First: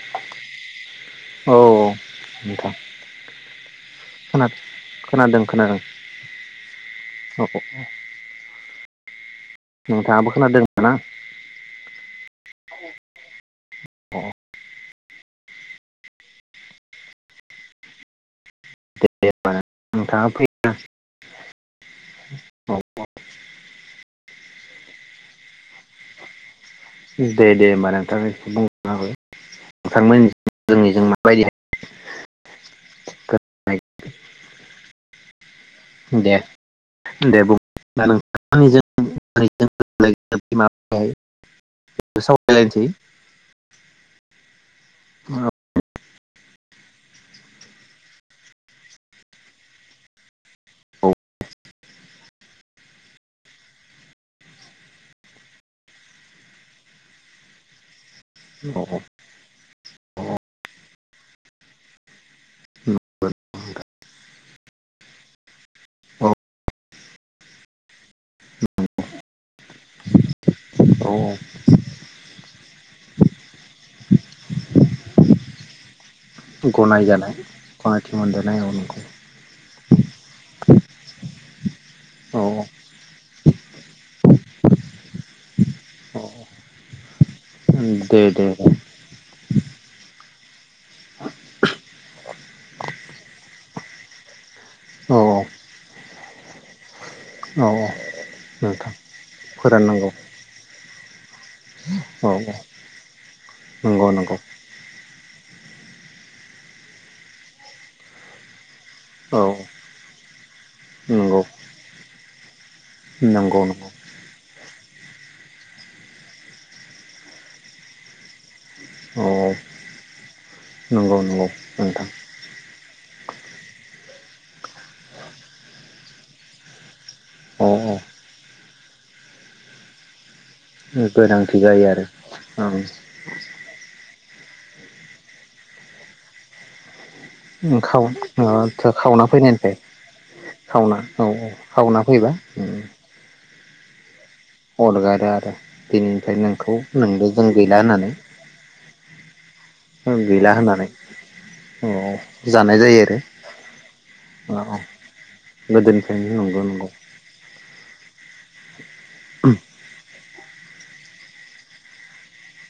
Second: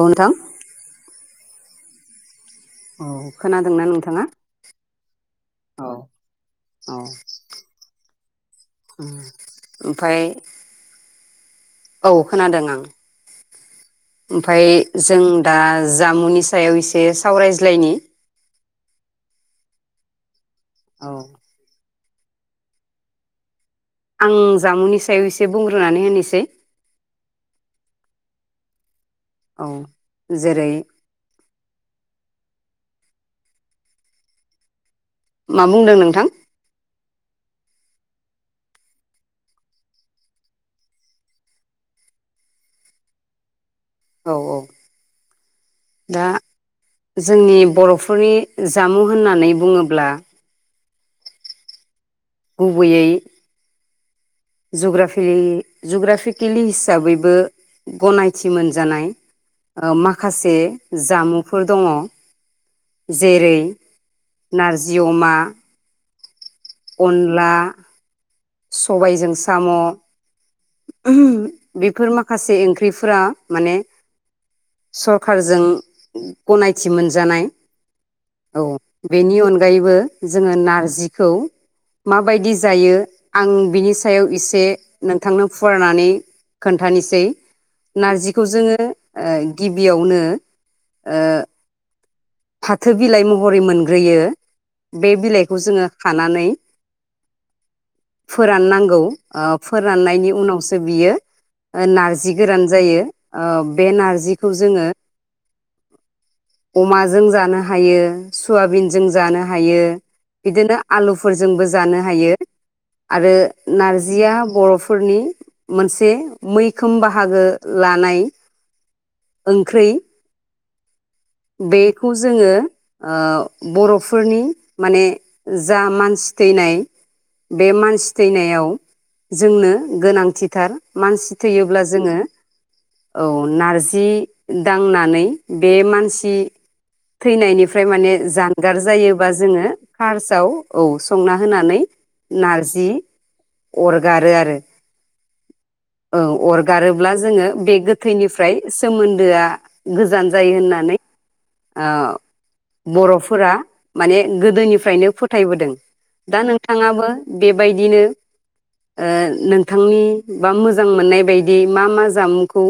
उम नोंथां औ नोंथां औ खोनादोंना नोंथाङा खोनादों खोनादों औ औ औ औ ओम ओमफाय ना औ खोनादों आं अ ओमफाय जों दा जामुनि सायाव एसे सावरायज्लायनि दे दे होमबा नोंथाङा औ अ आं जामुंनि सायाव एसे बुंग्रोनानै होनोसै दे दे होनबा नोंथां बुंना हो औ नोंथांमोन जेरै जोंनिजों माबायदि [inaudible] मा बुंदों नोंथां दे बुं ना नोंथां सावरायलायनोसै औ औ औ दा जोंनि बर'फोरनि जामुं होननानै बुंङोब्ला गुबैयै जुग्राफिलि जुग्राफिकेलि हिसाबैबो गनायथि थि औ मोनजानाय माखासे जामुंफोर दङ जेरै नारजि अमा अनला सबायजों साम' औ उह बेफोर माखासे ओंख्रिफोरा माने सरकारजों गनायथि गनायजानाय मोनजानाय गनायथि मोनजानाय औ नंगौ बेनि अनगायैबो जोङो नारजिखौ औ माबायदि जायो आं बिनि सायाव एसे नोंथांनो फरायनानै औ खोन्थानोसै दे नारजिखौ दे औ जोङो गिबियावनो ओ फाथो बिलाइ महरै मोनग्रोयो बे औ बिलाइखौ जोङो खानानै औ नोंथां फोराननांगौ ओ फोराननांगौ फोराननायनि उनावसो बियो ओ औ नारजि गोरान जायो ओब बे नंगौ नंगौ नारजिखौ जोङो अमाजों जानो हायो सयाबिनजों औ जानो हायो बिदिनो नंगौ आलुफोरजोंबो जानो हायो आरो नंगौ नंगौ नारजिया बर'फ फोरनि मोनसे मैखोम बाहागो लानाय औ औ ओंख्रै नंगौ नंगौ नोंथां बेखौ जोङो ओ बर'फोरनि माने जा मानसि थैनाय बे औ औ मानसि थैनायाव जोंनो गोनांथिथार मानसि गोनांथि थैयोब्ला जायो आरो जोङो ओं औ नारजि जि दांनानै बे मानसि [unintelligible] थैनायनिफ्राय खाव माने जानगार खावना जायोबा जोङो फैनायनिफ्राय फार्स्सआव औ खावना संना औ होनानै खावना फैबा नारजि अरगारो आरो अरगारो आरो [unintelligible] औ दिनैनिफ्राय नोंखौ अरगारोब्ला नोंबो जों जोङो बे गैला होननानै गोथैनिफ्राय सोमोन्दोआ गोजान जायो होननानै औ ओ जानाय जायो आरो बर'फोरा माने औ औ गोदोनिफ्रायनो फोथायबोदों गोदोनिफ्रायनो दा नंगौ नंगौ नोंथाङाबो बेबायदिनो ओ नोंथांनि बा मोजां मोननाय बायदि मा मा जामुंखौ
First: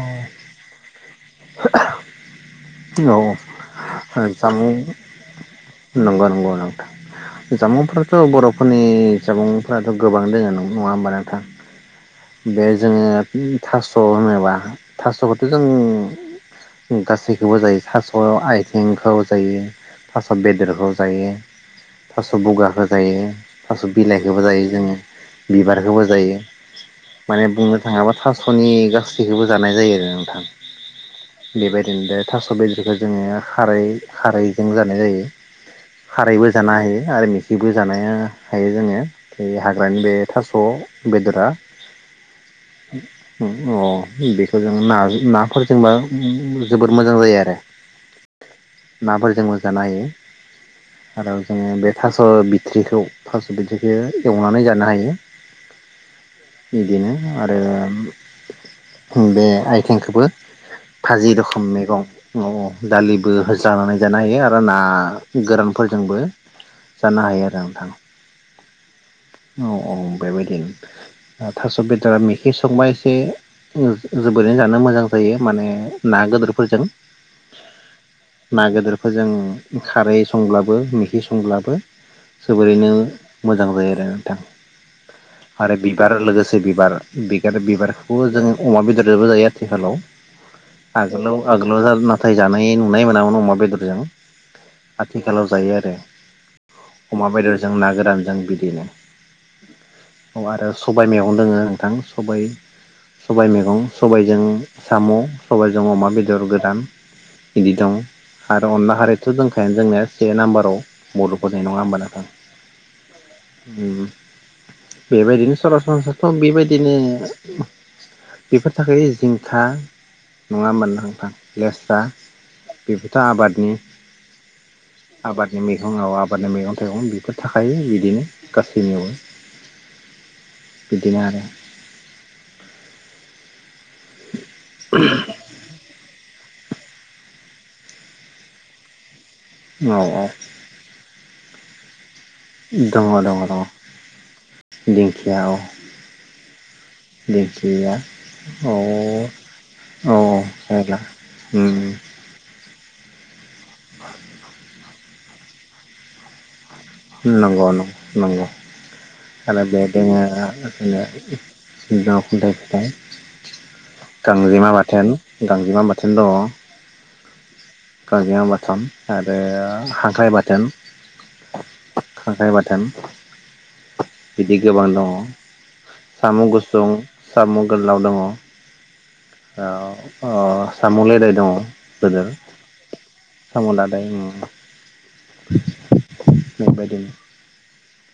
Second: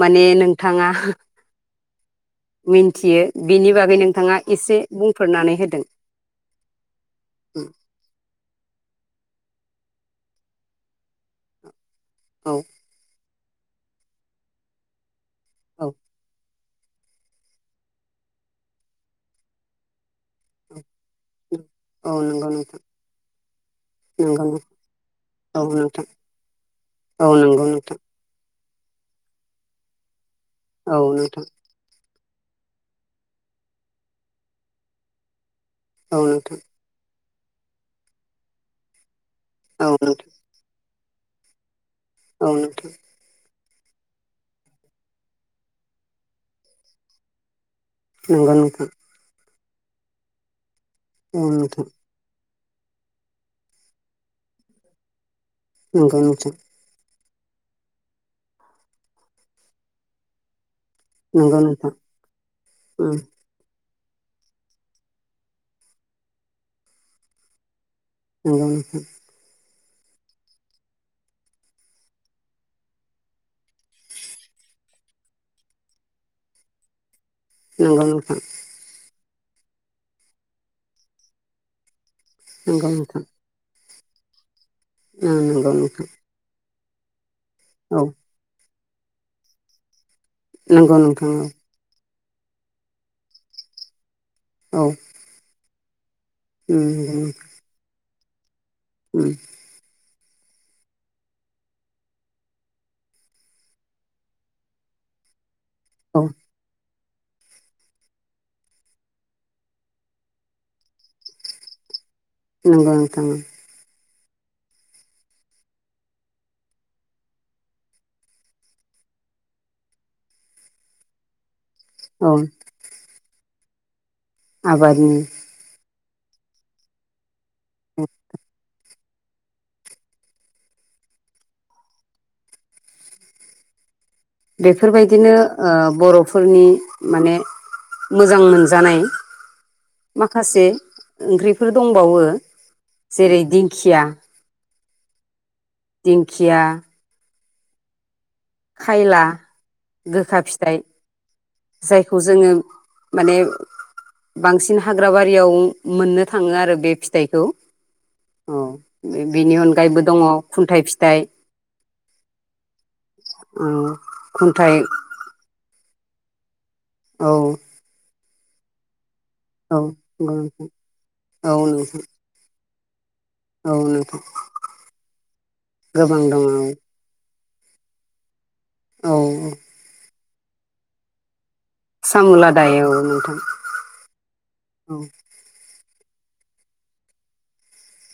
माने नोंथाङा औ मिन्थियो बेनि बागै ओ नोंथाङा जामुं एसे बुंफोरनानै होदों नंगौ नंगौ नोंथां जामुंफ्राथ' बर'फोरनि जामुंफ्राथ गोबां दोङो नङा होमबा नोंथां? औ बे जोङो ओ थास' होना [unintelligible] थास औ [unintelligible] गासैखौबो जायो थास' आइथिंखौ जायो थास' बेदरखौ जायो। औ थास' नंगौ नोंथां बुगाखो जायो थास' बिलाइखौबो नंगौ जायो जोङो औ बिबारखौबो नोंथां जायो औ माने नंगौ बुंनो नोंथां थाङोब्ला थास' स'नि गास सिखौबो जानाय जायो आरो नोंथां। औ नोंथां बेबायदिनो दे थास' बेदरखौ जोङो खारै खारैजों जानाय जायो। औ खारैबो नोंथां जानो हायो आर मि [unintelligible] जानाया हायो जोङो। बे औ हाग्रानि बे नोंथां थास'। बेदरा। औ नोंथां। अ'। बेखौ जों ना नाफोरजोंबा जोबोद मोजां जायो आरो। नोंगौ नोंथां। नाफोरजोंबो जानो हायो। आरो औ जोङो नोंथां बे थास' बि थिखौ थास' बिथिखौ एवनानै जानो हायो। नोंगौ नोंथां। बिदिनो आरो बे आइथिंखौबो भाजि नंगौ रोखोम नोंथां नंगौ नोंथां मैगं अ' दालिबो जानानै जानो हायो आरो ना गोरानफोरजोंबो जानो हायो आरो नोंथां। नोंगौ नोंथां। औ औ बेबायदिनो थास' बेदरा मेखि संबा एसे जोबोरैनो जानो मोजां जायो माने ना गोदोरफोरजों। नोंगौ नोंथां। जों खारै संब्लाबो मेखि संब्लाबो जोबोरैनो नंगौ नोंथां मोजां जायो। [inaudible] थां। आरो बिबार लोगोसे बि बार बि आर औ बिबारखौबो जों अमा बेदरजोंबो जायो आथिखालाव। नंगौ नोंथां आगोलाव आगोलाव [unintelligible] थाय जानाय नुनाय मोनामोन अमा बेदरजों। औ आथिखालाव जायो आ [inaudible] अमा बेदरजों ना गोरान जों बिदिनो औ आरो सबाइ मैगं दोङो नोंथां सबाइ-सबाइ मैगं सबाइजों साम' सबाइजों अमा औ बेदर गोरान बिदि दं आरो अनला खारैथ' दोंखायानो जोंनिया से नाम्बाराव बर'फोरनि नङा होमबा नोंथां नंगौ नोंथां उम बेबायदिनो सरासनस्राथ' बेबायदिनो बेफोर थाखाय जिंखा नङा होम्बा नोंथां लेस्रा औ जुथा आबादनि आबादनि फुङाव आबादनि मैगं थाइगं बेखौ थाखायो बिदिनो गासै नियावबो बिदिनो आरो बेफोरबायदिनो ओ बर' फोरनि माने मोजां मोनजानाय औ औ माखासे ओंख्रि बिफोरबो दंबावो दङ दङ जेरै दङ दिंखिया दिंखिया औ दिंखिया दिंखिया औ खायला औ गोखा फिथाइ जायला जायखौ जोङो माने [inaudible] हाग्राबारियाव मोननो थाङो आरो बे फिथाइखौ नंगौ नंगौ औ बेनि आरो बेयाव अनगायैबो दङ खुन्थाइ फिथाइ दङ खुनथाय बिफां औ गांजेमा खुन्थाइ बाथोन गांजेमा बाथोन दङ औ गांजेमा बाथोन आरो औ खांख्राइ बाथोन औ नोंथां खांख्राइ बाथोन। औ नोंथां बिदि गोबां दङ गोबां साम' दङ औ गुसुं सम' गोलनाव दङ। औ औ अ साम'लेदाय दङ। गोदोर सामुलादाय औ नोंथां साम' लादाय औ। [unintelligible]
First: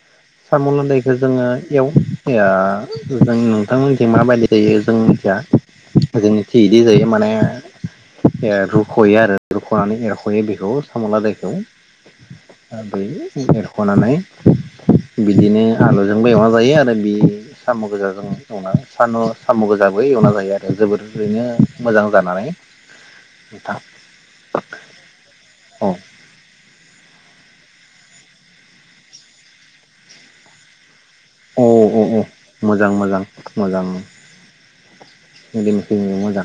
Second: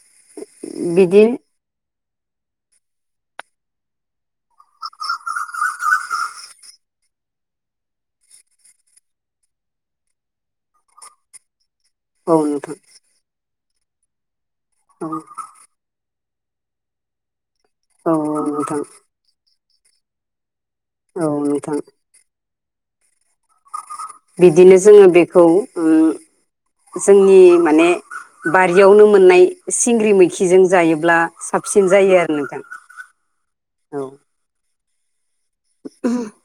सामुलादायखौ बिदि जोङो एव या जों नोंथांमोनथिं माबायदि जायो जोंमिथिया जोंनिथि इदि जायो माने रुख'यो आरो रुख'नानै एरख'यो बेखौ साम'लादायखौ। औ नोंथां [unintelligible] हुखनानै औ बिदिनो आलु जोंबो एवना जायो आरो बि साम' औ गोजाजों ओंख्रि नोंथां संनानै सानदु साम' गोजाबो एवना जायो आर औ जोबोदरैनो नोंथां मोजां जानानै [unintelligible] बिदिनो जोङो बेखौ ओ औ जोंनि माने बारियावनो मोननाय सिंग्रि मैखिजों जायो औ साबसिन औ औ आरो नोंथां मोजां मोजां मोजां औ उम [inaudible] [unintelligible] मोजां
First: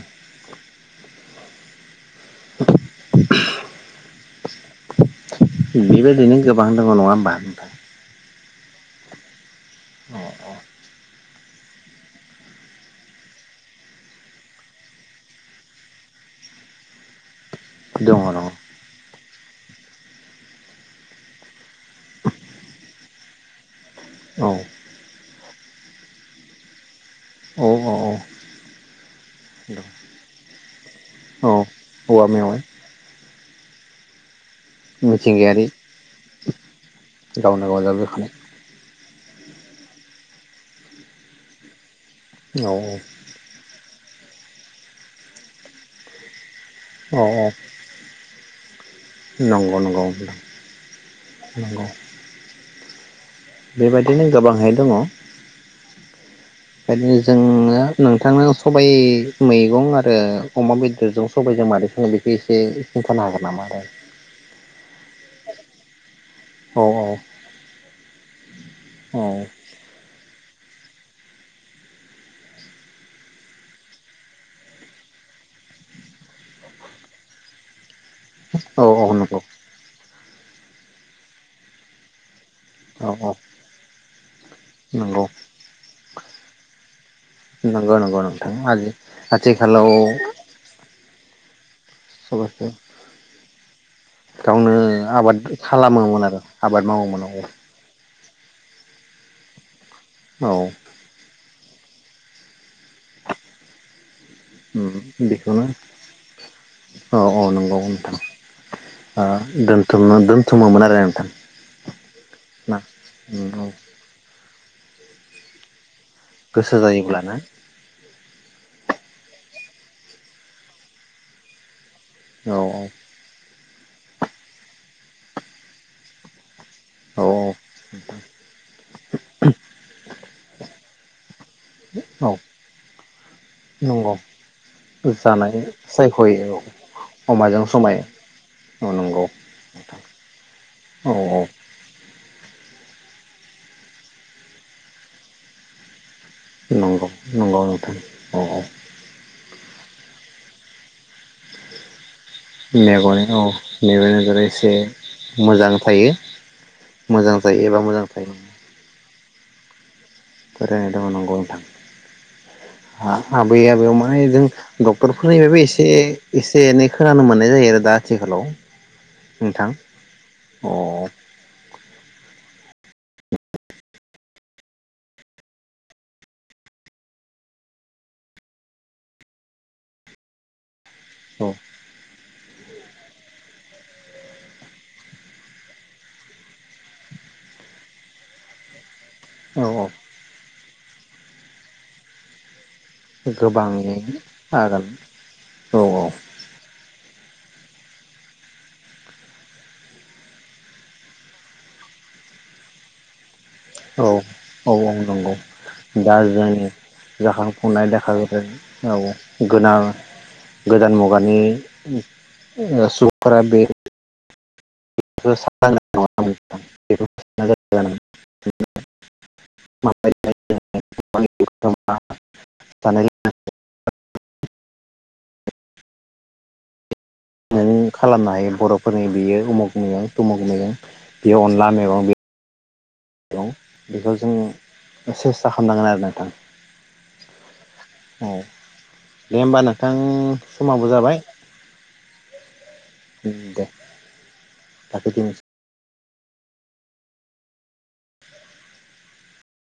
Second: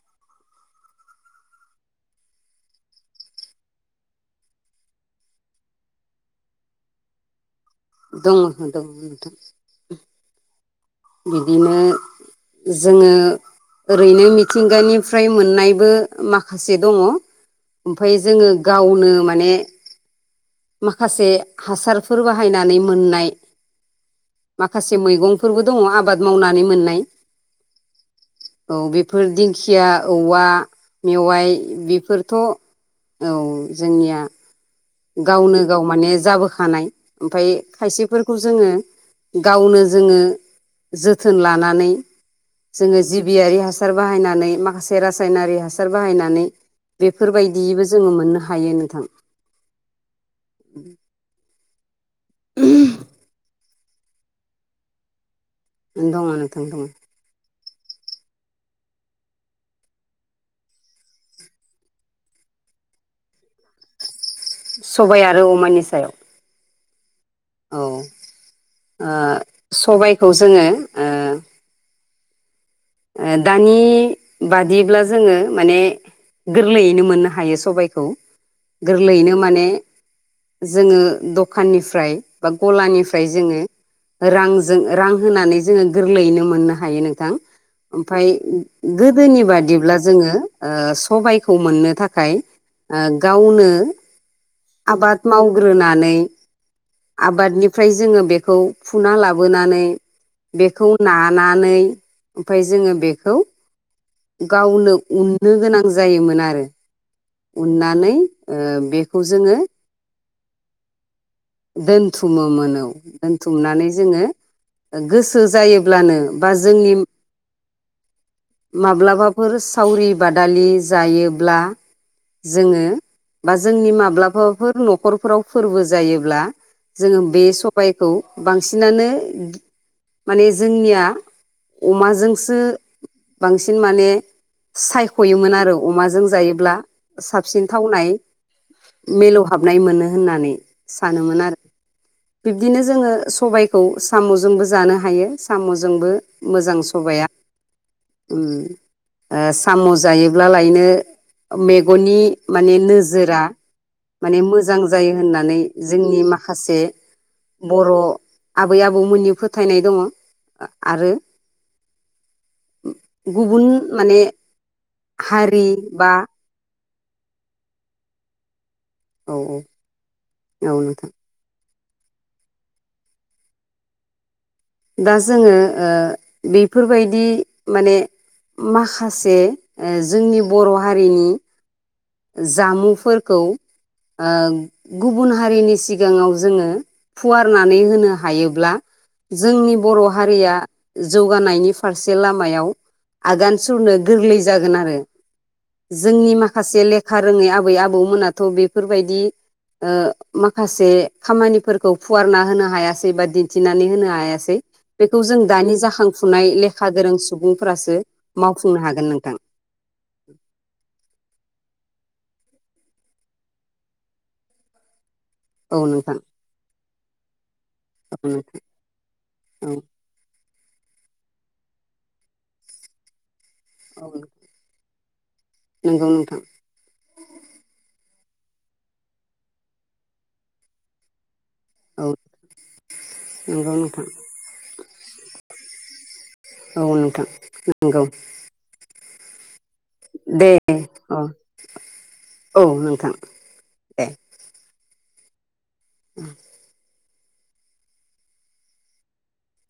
बेबायदिनो गोबां दङ नङा बा नोंथां दङ दङ नोंथां औ [inaudible] बिदिनो जोङो ओरैनो मिथिंगानिफ्राय मोननायबो माखासे दङ। ओमफाय दङ दङ औ जोङो गावनो मा ने माखासे हासारफोर बाहायनानै मोननाय औ [inaudible] माखासे मैगंफो फोरबो दङ आबाद मावनानै मोननाय औ औ औ बेफोर दिंखिया औवा मेवाइ औ औवा बेफोरथ' औ मेवाइ जोंनिया गावनो मिथिंगायारि गाव माने जाबोखानाय ओमफफ्राय गावनो गाव जाबोखानाय खायसेफोरखौ जोङो गावनो जोङो जोथोन लानानै औ जोङो जिबियारि हास हासार बाहायनानै माखासे रासायनारि हासार बाहायनानै। औ औ बेफोरबायदिबो जोङो मोननो हायो नोंथां। नंगौ नोंथां नंगौ। बेबायदिनो गोबाङै दङ। एन्द मानो बेनो जोङो नोंथांनाव सबाइ मैगं आरो अमा बेदरजों सबाइजों मारै सङो बेखौ एसे खिन्थानो हागोन नामा? आरो सबाय आरो अमानि सायाव औ औ। औ ओ सबायखौ स जोङो ओ ओ दानि बादिब्ला जोङो माने गोरलैयैनो मोननो हायो सबायखौ। औ औ गोरलैयैनो नंगौ माने जोङो दखाननिफ्राय बा औ गलानिफ्राय औ जोङो रांजों रां नंगौ होनानै जोङो गोरलैयैनो मोननो हायो नोंथां। नंगौ नंगौ ओमफ्राय नोंथां आजि गोदोनि आथिखालाव बादिब्ला जोङो ओ सबायख खौ मोननो थाखाय सबाइखौ ओ गावनो गावनो आबाद मावग्रोनानै खालामोमोन आरो आबाद मावोमोन औ आबादनिफ्राय जोङो बेखौ फुना लाबोनानै औ बेखौ नानानै ओमफाय जोङो बेखौ गावनो उम उननो बेखौनो गोनां जायोमोन आरो औ औ नंगौ उननानै नोंथां ओ बेखौ जोङो समोमोन आरो नोंथां। दोनथुमोमोन ना औ उम औ दोनथुमनानै जोङो गोसो जायो ब्लानो बा गोसो जोंनि जायोब्लाना माब्लाबाफोर सावरि बादालि जायोब्ला औ जोङो बा जोंनि माब्लाबाफोर न'खरफोराव फोरबो जायोब्ला। जोङो औ बे सबाइखौ बांसिनानो माने जोंनिया औ अमाजोंसो बांसिन माने नंगौ सायख'योमोन जानाय आरो अमाजों सायख'यो औ जायोब्ला साबसिन अमाजों समाय थावनाय औ नंगौ मिलौहाबनाय मोनो। होननानै औ सानोमोन आरो। बिब्दिनो जोङो सबायखौ साम'जोंबो जानो हायो। साम'जोंबो मोजां नंगौ सबाया -नंगौ नोंथां औ उम -औ। ओ साम' जायोब्ला लायनो मेगननि माने मेगन नोजोरा औ मेगन माने नोजोरा एसे मोजां जायो होननानै मोजां थायो जोंनि माखासे मोजां जायो एबा बर' मोजां थायो। आबै आबौमोननि फोथायनाय दङ फोरायनाय दंङ आरो नंगौ नोंथां। हा आबै गुबुन आबौ मा माने एजों डक्टरफोरनिफ्रायबो हारि एसे बा एसे एनै खोनानो मोननाय जायो आरो दा आथिखालाव औ- नोंथां औ -औ नोंथां। दा जोङो ओ बेफोरबायदि माने माखासे जोंनि बर' हारिनि औ जामुंफोरखौ ओ गुबुन हारिनि सिगाङाव जोङो फुवारनानै होनो हायोब्ला जोंनि औ बर' हारिया जौगानायनि फारसे लामायाव आगान सुरनो गोबाङै गोरलै जागोन हागोन आरो औ औ जोंनि माखासे ले खा रोङै आबै आबौमोनाथ बेफोरबायदि ओ माखासे खामानिफोरखौ फुवारना होनो हायासै बा दिन्थिनानै होनो औ हाया -औ नंगौ दा जों लेखा गोरों जाखांफुनाय सुबुंफोरासो लेखा मावफुंनो हागोन नोंथां गोनां औ गोदान मुगानि ओ सुबुंफ्रा बे औ नोंथां लोंनायनि औ नोंथां औ। [unintelligible] औ नंगौ नोंथां। [unintelligible] खालामनो हायो बर'फोरनि बियो उमुग मैगं तमुग मैगं बे अनला मैगं औ बे नंगौ नोंथां बेखौ जों सेस्था खामनांगोन आरो नोंथां औ नोंथां नंगौ औ। दे होमबा नों दे अ औ नोंथां दे। [unintelligible] [inaudible]